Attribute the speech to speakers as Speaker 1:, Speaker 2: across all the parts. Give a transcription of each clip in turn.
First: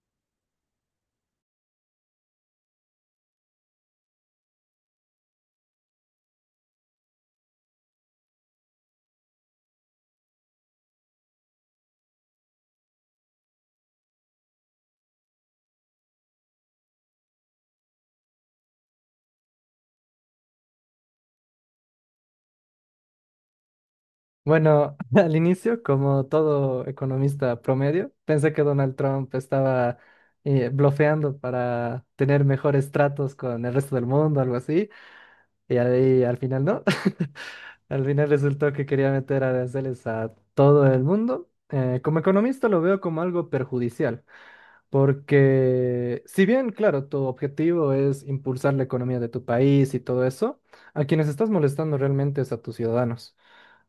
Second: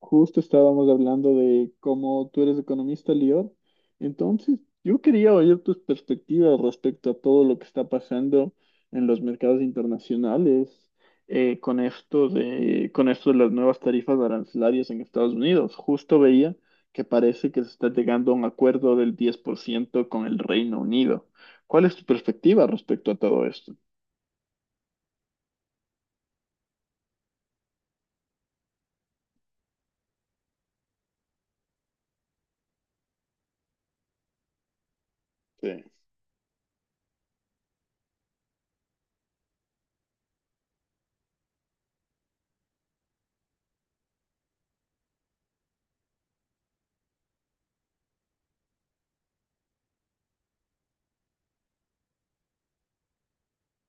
Speaker 1: Justo estábamos hablando de cómo tú eres economista, Lior. Entonces, yo quería oír tus perspectivas respecto a todo lo que está pasando en los mercados internacionales con esto de las nuevas tarifas arancelarias en Estados Unidos. Justo veía que parece que se está llegando a un acuerdo del 10% con el Reino Unido. ¿Cuál es tu perspectiva respecto a todo esto?
Speaker 2: Bueno, al inicio, como todo economista promedio, pensé que Donald Trump estaba blofeando para tener mejores tratos con el resto del mundo, algo así, y
Speaker 1: Sí.
Speaker 2: ahí al final no. Al final resultó que quería meter aranceles a todo el mundo. Como economista lo veo como algo perjudicial, porque si bien, claro, tu objetivo es impulsar la economía de tu país y todo eso, a quienes estás molestando realmente es a tus ciudadanos.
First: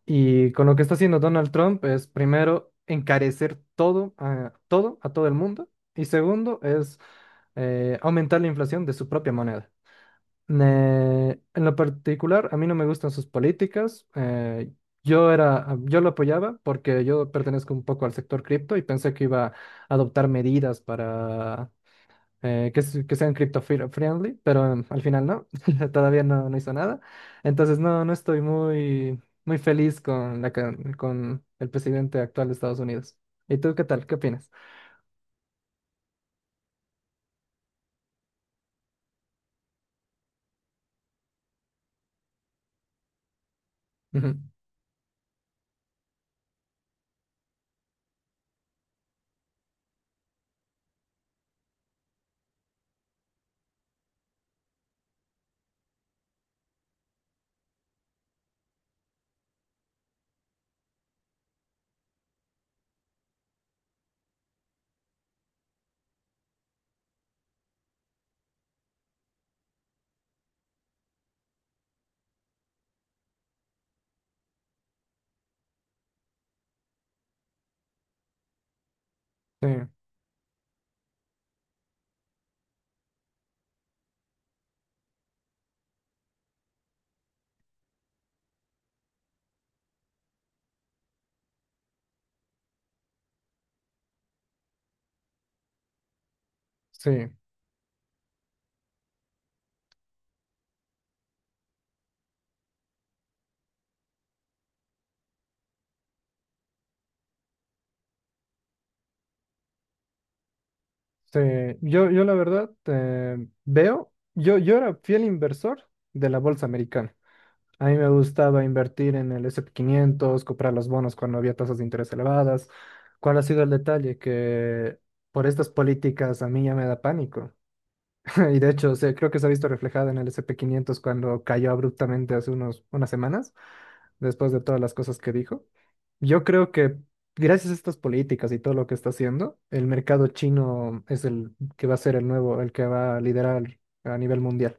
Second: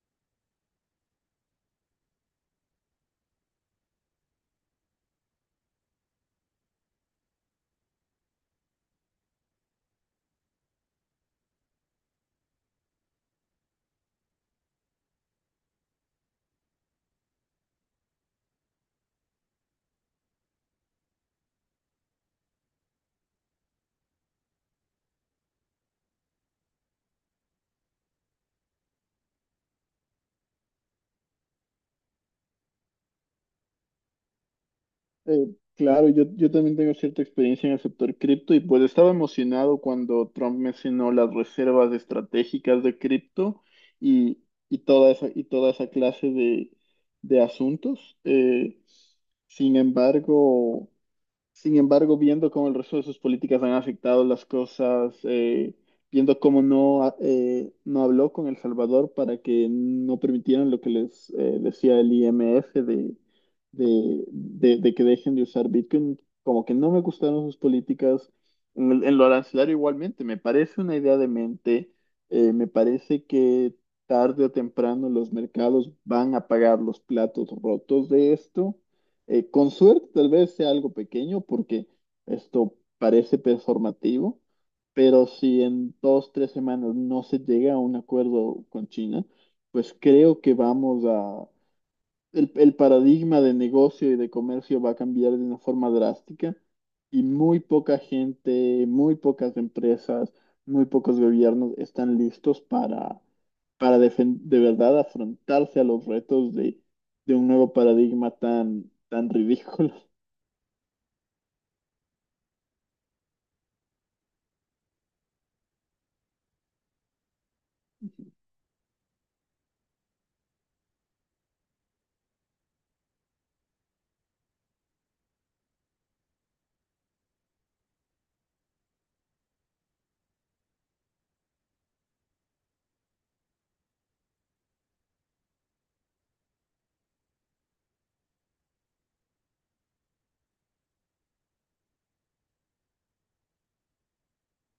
Speaker 2: Y con lo que está haciendo Donald Trump es primero encarecer todo a todo, a todo el mundo. Y segundo es aumentar la inflación de su propia moneda. En lo particular, a mí no me gustan sus políticas. Yo era, yo lo apoyaba porque yo pertenezco un poco al sector cripto y pensé que iba a adoptar medidas para que sean crypto friendly, pero al final no, todavía no, no hizo nada. Entonces no, no estoy muy feliz con con el presidente actual de Estados Unidos. ¿Y tú qué tal? ¿Qué opinas?
Speaker 1: Eh, claro, yo también tengo cierta experiencia en el sector cripto y pues estaba emocionado cuando Trump mencionó las reservas estratégicas de cripto
Speaker 2: Ujú.
Speaker 1: y, y toda esa clase de asuntos. Sin embargo... Sin embargo, viendo cómo el resto de sus políticas han afectado las cosas, viendo cómo no, no habló con El Salvador para que no permitieran lo que les decía el IMF de, de que dejen de usar Bitcoin, como que no me gustaron sus políticas. En lo arancelario igualmente, me parece una idea de mente, me parece que tarde o temprano los mercados van a pagar los platos rotos de esto.
Speaker 2: Sí,
Speaker 1: Con suerte tal vez sea algo pequeño porque esto parece performativo, pero si en dos, tres semanas no se llega a un acuerdo con China, pues creo que vamos a, el paradigma de negocio y de comercio va a cambiar de una forma drástica y
Speaker 2: sí,
Speaker 1: muy poca gente, muy pocas empresas, muy pocos gobiernos están listos para de verdad afrontarse a los retos de un nuevo paradigma tan, tan ridículo.
Speaker 2: sí. Yo la verdad veo, yo era fiel inversor de la bolsa americana. A mí me gustaba invertir en el S&P 500, comprar los bonos cuando había tasas de interés elevadas. ¿Cuál ha sido el detalle? Que por estas políticas a mí ya me da pánico. Y de hecho, creo que se ha visto reflejado en el S&P 500 cuando cayó abruptamente hace unas semanas, después de todas las cosas que dijo. Yo creo que gracias a estas políticas y todo lo que está haciendo, el mercado chino es el que va a ser el nuevo, el que va a liderar a nivel mundial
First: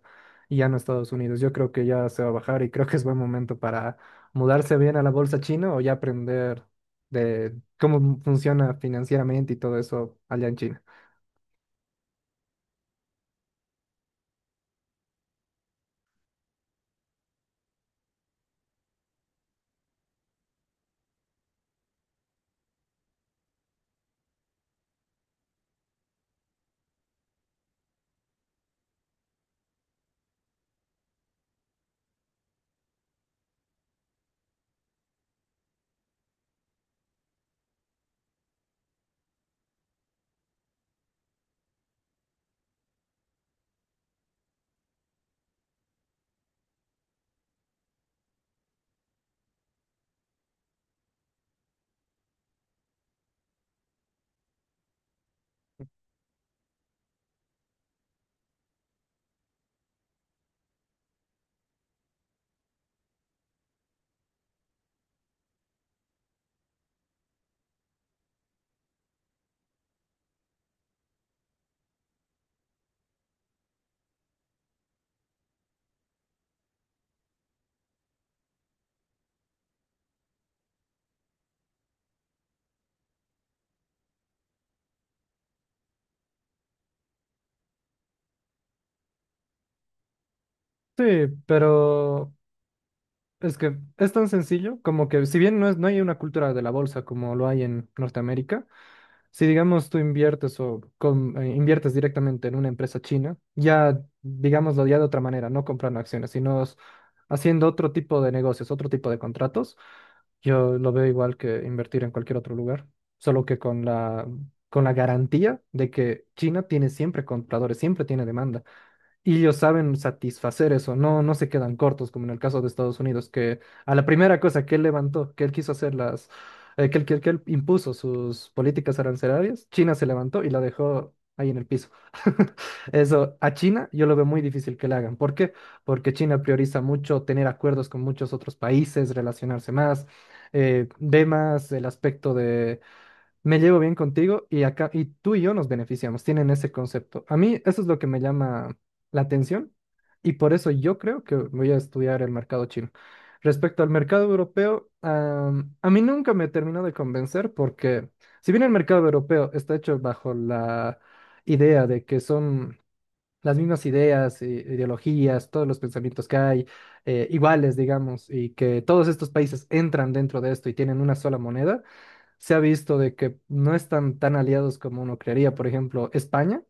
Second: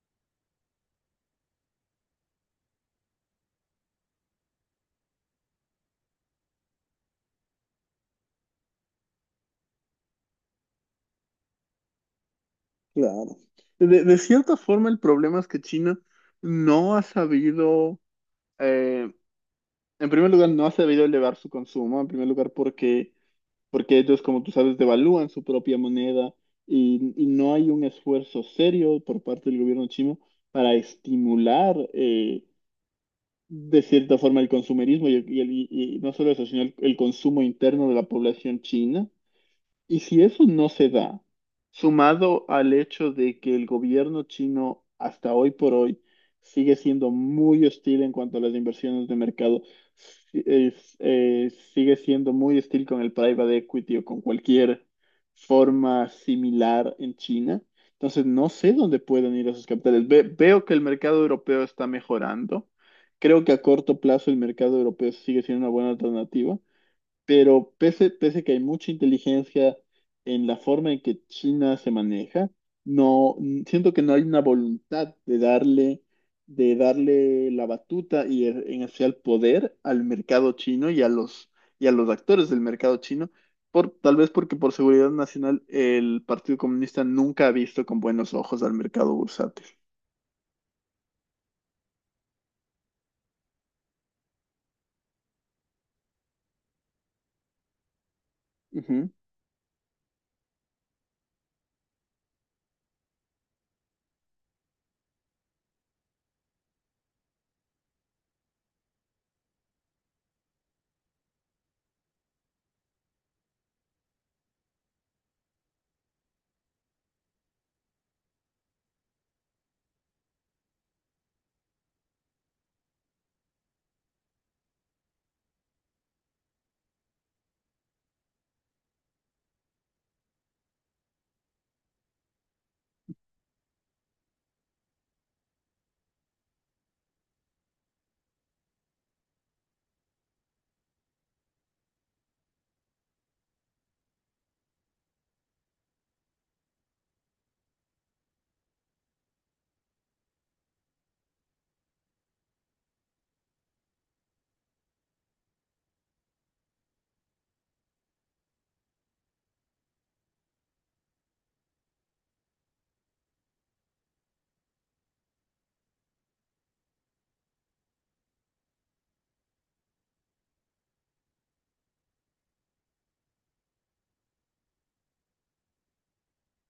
Speaker 2: y ya no Estados Unidos. Yo creo que ya se va a bajar y creo que es buen momento para mudarse bien a la bolsa china o ya aprender de cómo funciona financieramente y todo eso allá en China.
Speaker 1: Claro. De cierta forma, el problema es que China no ha sabido, eh, en primer lugar, no ha sabido elevar su consumo, en primer lugar, porque ellos, como tú sabes, devalúan su propia moneda y no hay un esfuerzo serio por parte del gobierno chino para estimular de cierta forma el consumerismo y no solo eso, sino el consumo interno de la población china. Y si eso no se da, sumado al hecho de que el gobierno chino hasta hoy por hoy sigue siendo muy hostil en cuanto a las inversiones de mercado, sigue siendo muy hostil con el private equity o con cualquier forma similar en China, entonces no sé dónde pueden ir esos capitales. Veo que el mercado europeo está mejorando. Creo que a corto plazo el mercado europeo sigue siendo una buena alternativa. Pero pese, pese que hay mucha inteligencia en la forma en que China se maneja, siento que no hay una voluntad de darle la batuta y e- en hacia el poder al mercado chino y a los actores del mercado chino, tal vez porque por seguridad nacional el Partido Comunista nunca ha visto con buenos ojos al mercado bursátil.
Speaker 2: Sí, pero es que es tan sencillo como que si bien no es, no hay una cultura de la bolsa como lo hay en Norteamérica.
Speaker 1: Ujú,
Speaker 2: Si digamos tú inviertes o inviertes directamente en una empresa china, ya digámoslo ya de otra manera, no comprando acciones, haciendo otro tipo de negocios, otro tipo de contratos, yo lo veo igual que invertir en cualquier otro lugar, solo que con la garantía de que China tiene siempre compradores, siempre tiene demanda. Y ellos saben satisfacer eso, no, no se quedan cortos, como en el caso de Estados Unidos, que a la primera cosa que él levantó, que él quiso hacer las, que él, que él- que él impuso sus políticas arancelarias, China se levantó y la dejó ahí en el piso. Eso, a China yo lo veo muy difícil que le hagan. ¿Por qué? Porque China prioriza mucho tener acuerdos con muchos otros países, relacionarse más, ve más el aspecto me llevo bien contigo y acá y tú y yo nos beneficiamos, tienen ese concepto. A mí eso es lo que me llama la atención y por eso yo creo que voy a estudiar el mercado chino. Respecto al mercado europeo, a mí nunca me terminó de convencer porque si bien el mercado europeo está hecho bajo la idea de que son las mismas ideas, ideologías, todos los pensamientos que hay iguales, digamos, y que todos estos países entran dentro de esto y tienen una sola moneda, se ha visto de que no están tan aliados como uno creería. Por ejemplo, España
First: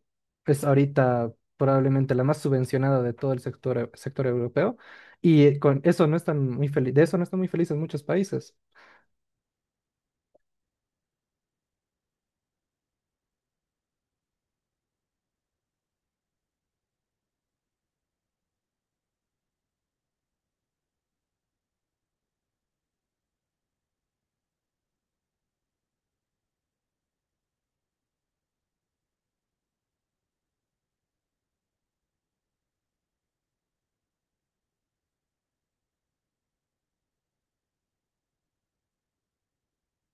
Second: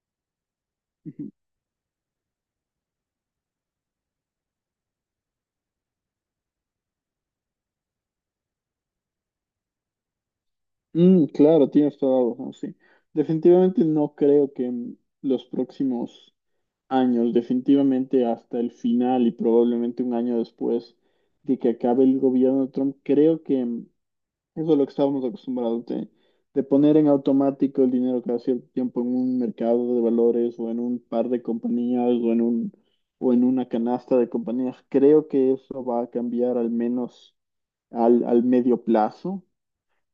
Speaker 2: es
Speaker 1: ujú.
Speaker 2: ahorita probablemente la más subvencionada de todo el sector europeo y con eso no están muy felices, de eso no están muy felices muchos países.
Speaker 1: Mm, claro, tienes toda la razón, sí. Definitivamente no creo que en los próximos años, definitivamente hasta el final y probablemente un año después de que acabe el gobierno de Trump, creo que mm, eso es lo que estábamos acostumbrados de poner en automático el dinero cada cierto tiempo en un mercado de valores o en un par de compañías o en un, o en una canasta de compañías. Creo que eso va a cambiar al menos al, al medio plazo.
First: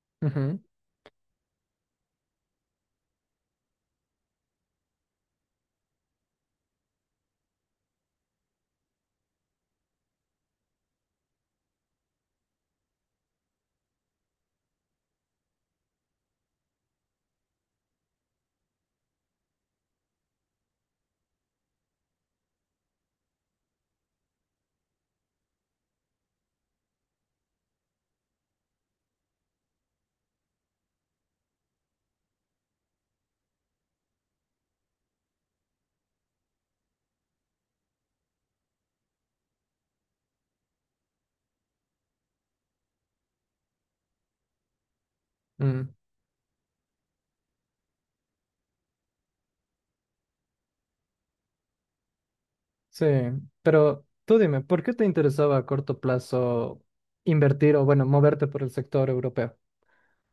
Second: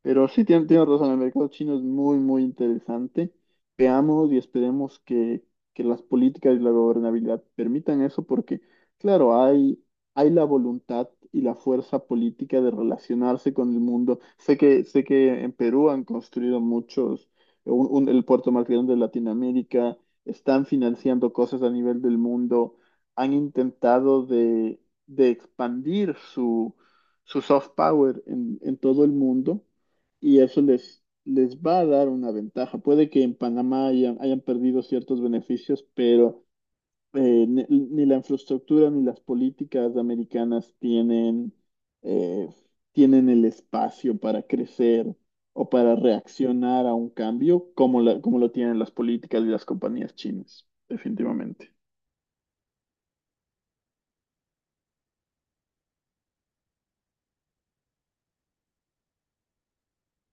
Speaker 1: Pero sí,
Speaker 2: Ujú,
Speaker 1: tiene razón, el mercado chino es muy, muy interesante. Veamos y esperemos que las políticas y la gobernabilidad permitan eso, porque, claro, hay la voluntad y la fuerza política de relacionarse con el mundo. Sé que en Perú han construido muchos, el puerto más grande de Latinoamérica, están financiando cosas a nivel del mundo, han intentado de expandir su, su soft power en todo el mundo y eso les, les va a dar una ventaja. Puede que en Panamá hayan, hayan perdido ciertos beneficios, pero ni, ni la infraestructura ni las políticas americanas tienen, eh, tienen el espacio para crecer o
Speaker 2: mm,
Speaker 1: para reaccionar a un cambio como, como lo tienen las políticas y las compañías chinas, definitivamente.
Speaker 2: sí, pero tú dime, ¿por qué te interesaba a corto plazo invertir o, bueno, moverte por el sector europeo?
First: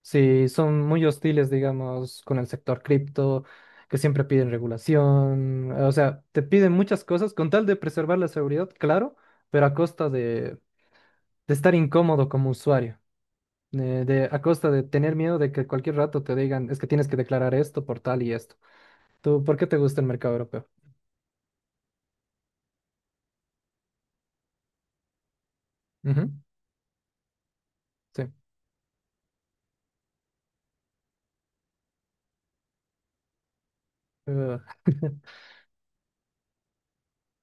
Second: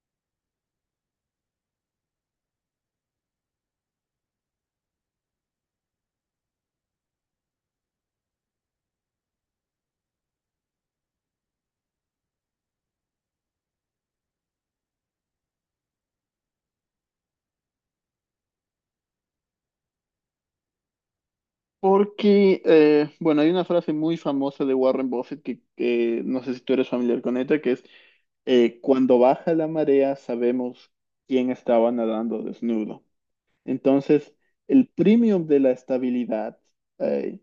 Speaker 2: Sí, son muy hostiles, digamos, con el sector cripto, que siempre piden regulación, o sea, te piden muchas cosas con tal de preservar la seguridad, claro, pero a costa de estar incómodo como usuario, a costa de tener miedo de que cualquier rato te digan, es que tienes que declarar esto por tal y esto. ¿Tú por qué te gusta el mercado europeo?
Speaker 1: Porque, bueno, hay una frase muy famosa de Warren Buffett que
Speaker 2: Ujú.
Speaker 1: no sé si tú eres familiar con ella, que es,
Speaker 2: Sí.
Speaker 1: cuando baja la marea sabemos quién estaba nadando desnudo. Entonces,
Speaker 2: Eh,
Speaker 1: el premium de la estabilidad, eh,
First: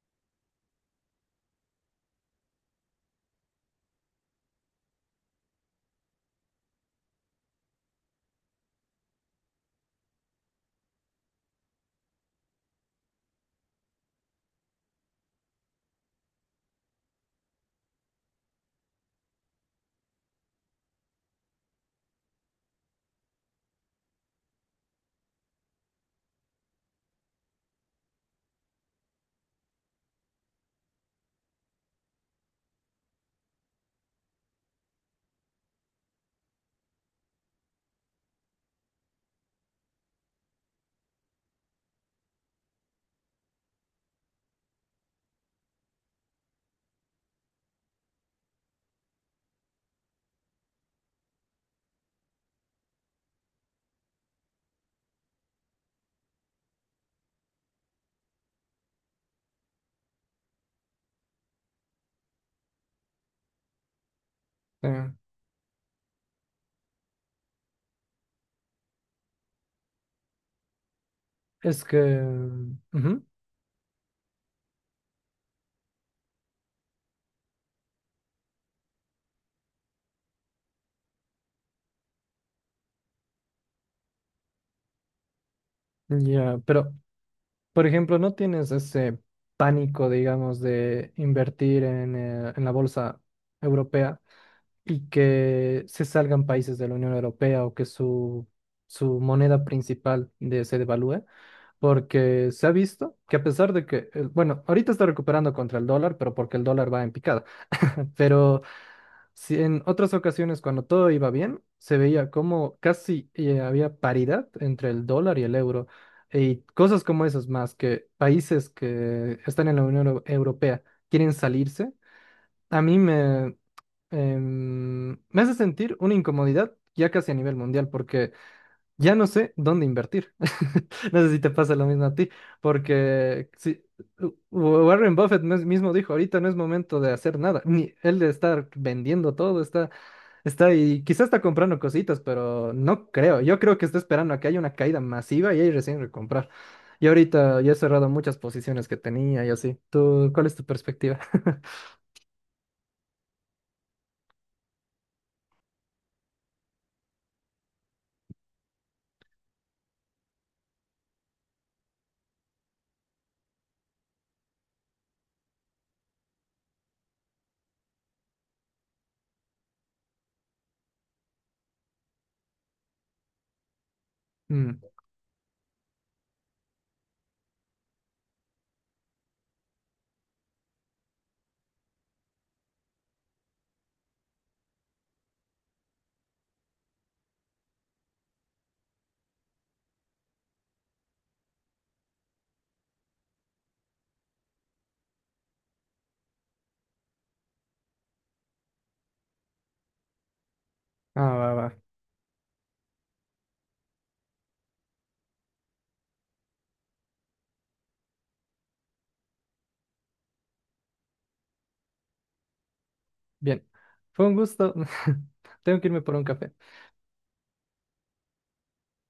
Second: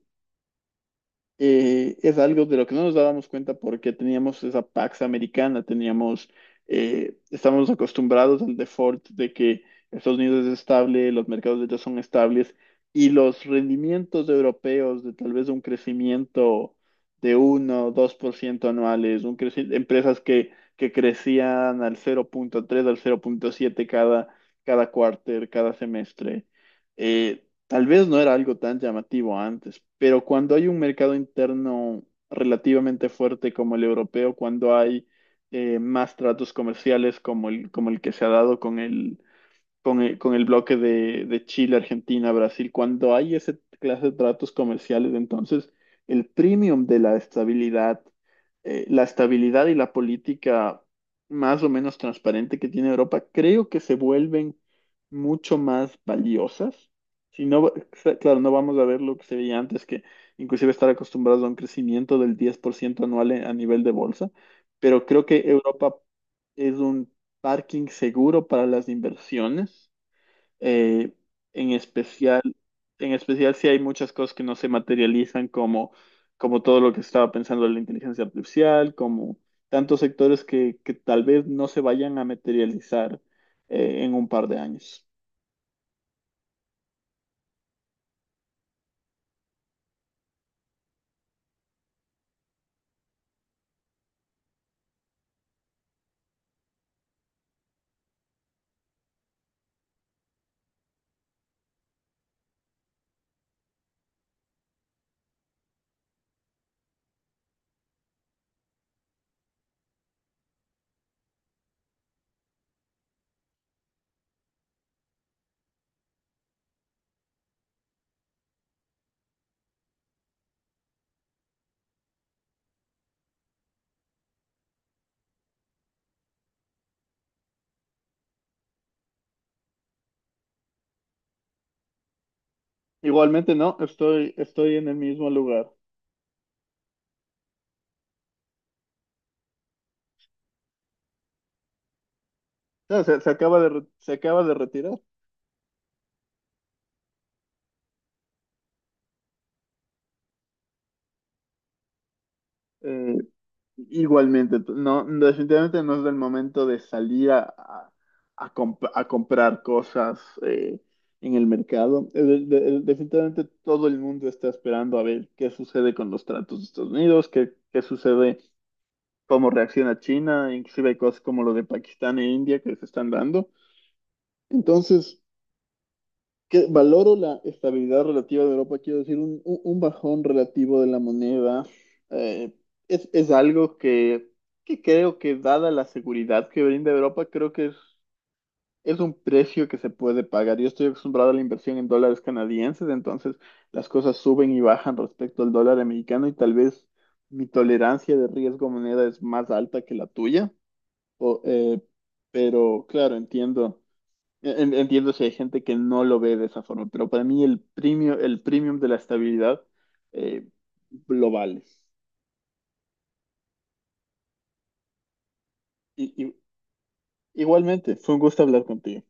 Speaker 1: es algo de lo que no nos dábamos cuenta porque teníamos esa Pax americana, teníamos, estamos acostumbrados al default de que Estados Unidos es estable, los mercados de ellos son estables y los rendimientos europeos de tal vez un crecimiento de 1 o 2% anuales, empresas que crecían al cero punto tres al cero punto siete cada, cada cuarter, cada semestre. Eh, Tal vez no era algo tan llamativo antes, pero cuando hay un mercado interno relativamente fuerte como el europeo, cuando hay más tratos comerciales como el que se ha dado con el, con el bloque de Chile, Argentina, Brasil, cuando hay esa clase de tratos comerciales, entonces el premium de la estabilidad y la política más o menos transparente que tiene Europa, creo que se vuelven mucho más valiosas. Si no, claro, no vamos a ver lo que se veía antes, que inclusive estar acostumbrados a un crecimiento del 10% anual a nivel de bolsa, pero
Speaker 2: eh,
Speaker 1: creo que Europa es un parking seguro para las inversiones, eh, en
Speaker 2: es que...
Speaker 1: especial, en
Speaker 2: ujú.
Speaker 1: especial si hay muchas cosas que no se materializan como, como todo lo que estaba pensando la inteligencia artificial, como tantos sectores que tal vez no se vayan a materializar en un par de años.
Speaker 2: Ya, pero por ejemplo, ¿no tienes ese pánico, digamos, de invertir en la bolsa europea y que se salgan países de la Unión Europea o que su moneda principal se devalúe? Porque se ha visto que a pesar de bueno, ahorita está recuperando contra el dólar, pero porque el dólar va en picada, pero si en otras ocasiones, cuando todo iba bien, se veía como casi había paridad entre el dólar y el euro. Y cosas como esas más, que países que están en la Unión Europea quieren salirse, a mí me, em, me hace sentir una incomodidad ya casi a nivel mundial, porque ya no sé dónde invertir. No sé si te pasa lo mismo a ti, porque
Speaker 1: Igualmente, no,
Speaker 2: si,
Speaker 1: estoy, estoy en el
Speaker 2: Warren
Speaker 1: mismo
Speaker 2: Buffett
Speaker 1: lugar.
Speaker 2: mismo dijo, ahorita no es momento de hacer nada, ni él de estar vendiendo todo, está y quizás está comprando cositas, pero
Speaker 1: O
Speaker 2: no
Speaker 1: se
Speaker 2: creo.
Speaker 1: acaba
Speaker 2: Yo
Speaker 1: de,
Speaker 2: creo que está
Speaker 1: se
Speaker 2: esperando a
Speaker 1: acaba
Speaker 2: que
Speaker 1: de
Speaker 2: haya una
Speaker 1: retirar.
Speaker 2: caída masiva y ahí recién recomprar. Y ahorita yo he cerrado muchas posiciones que tenía y así. ¿Tú, cuál es tu perspectiva?
Speaker 1: Eh, Igualmente, no, definitivamente no es el momento de salir a, a a comprar cosas en el mercado. Definitivamente todo el mundo está esperando a ver qué sucede con los tratos de Estados Unidos, qué, qué sucede, cómo reacciona China, inclusive hay cosas como lo de Pakistán e India que se están dando.
Speaker 2: Mm,
Speaker 1: Entonces, que valoro la estabilidad relativa de Europa, quiero decir, un, un bajón relativo de la moneda eh, es algo que creo que dada la seguridad que brinda Europa, creo que es un precio que se puede pagar. Yo estoy acostumbrado a la inversión en dólares canadienses, entonces las cosas suben y bajan respecto al dólar americano y tal vez mi tolerancia de riesgo moneda es más alta que la tuya,
Speaker 2: ah,
Speaker 1: o,
Speaker 2: va, va.
Speaker 1: pero claro, entiendo entiendo si hay gente que no lo ve de esa forma, pero para mí el premio, el premium de la estabilidad eh, lo vale.
Speaker 2: Bien. Fue un gusto. Tengo que irme por
Speaker 1: Y,
Speaker 2: un café.
Speaker 1: igualmente, fue un gusto hablar contigo.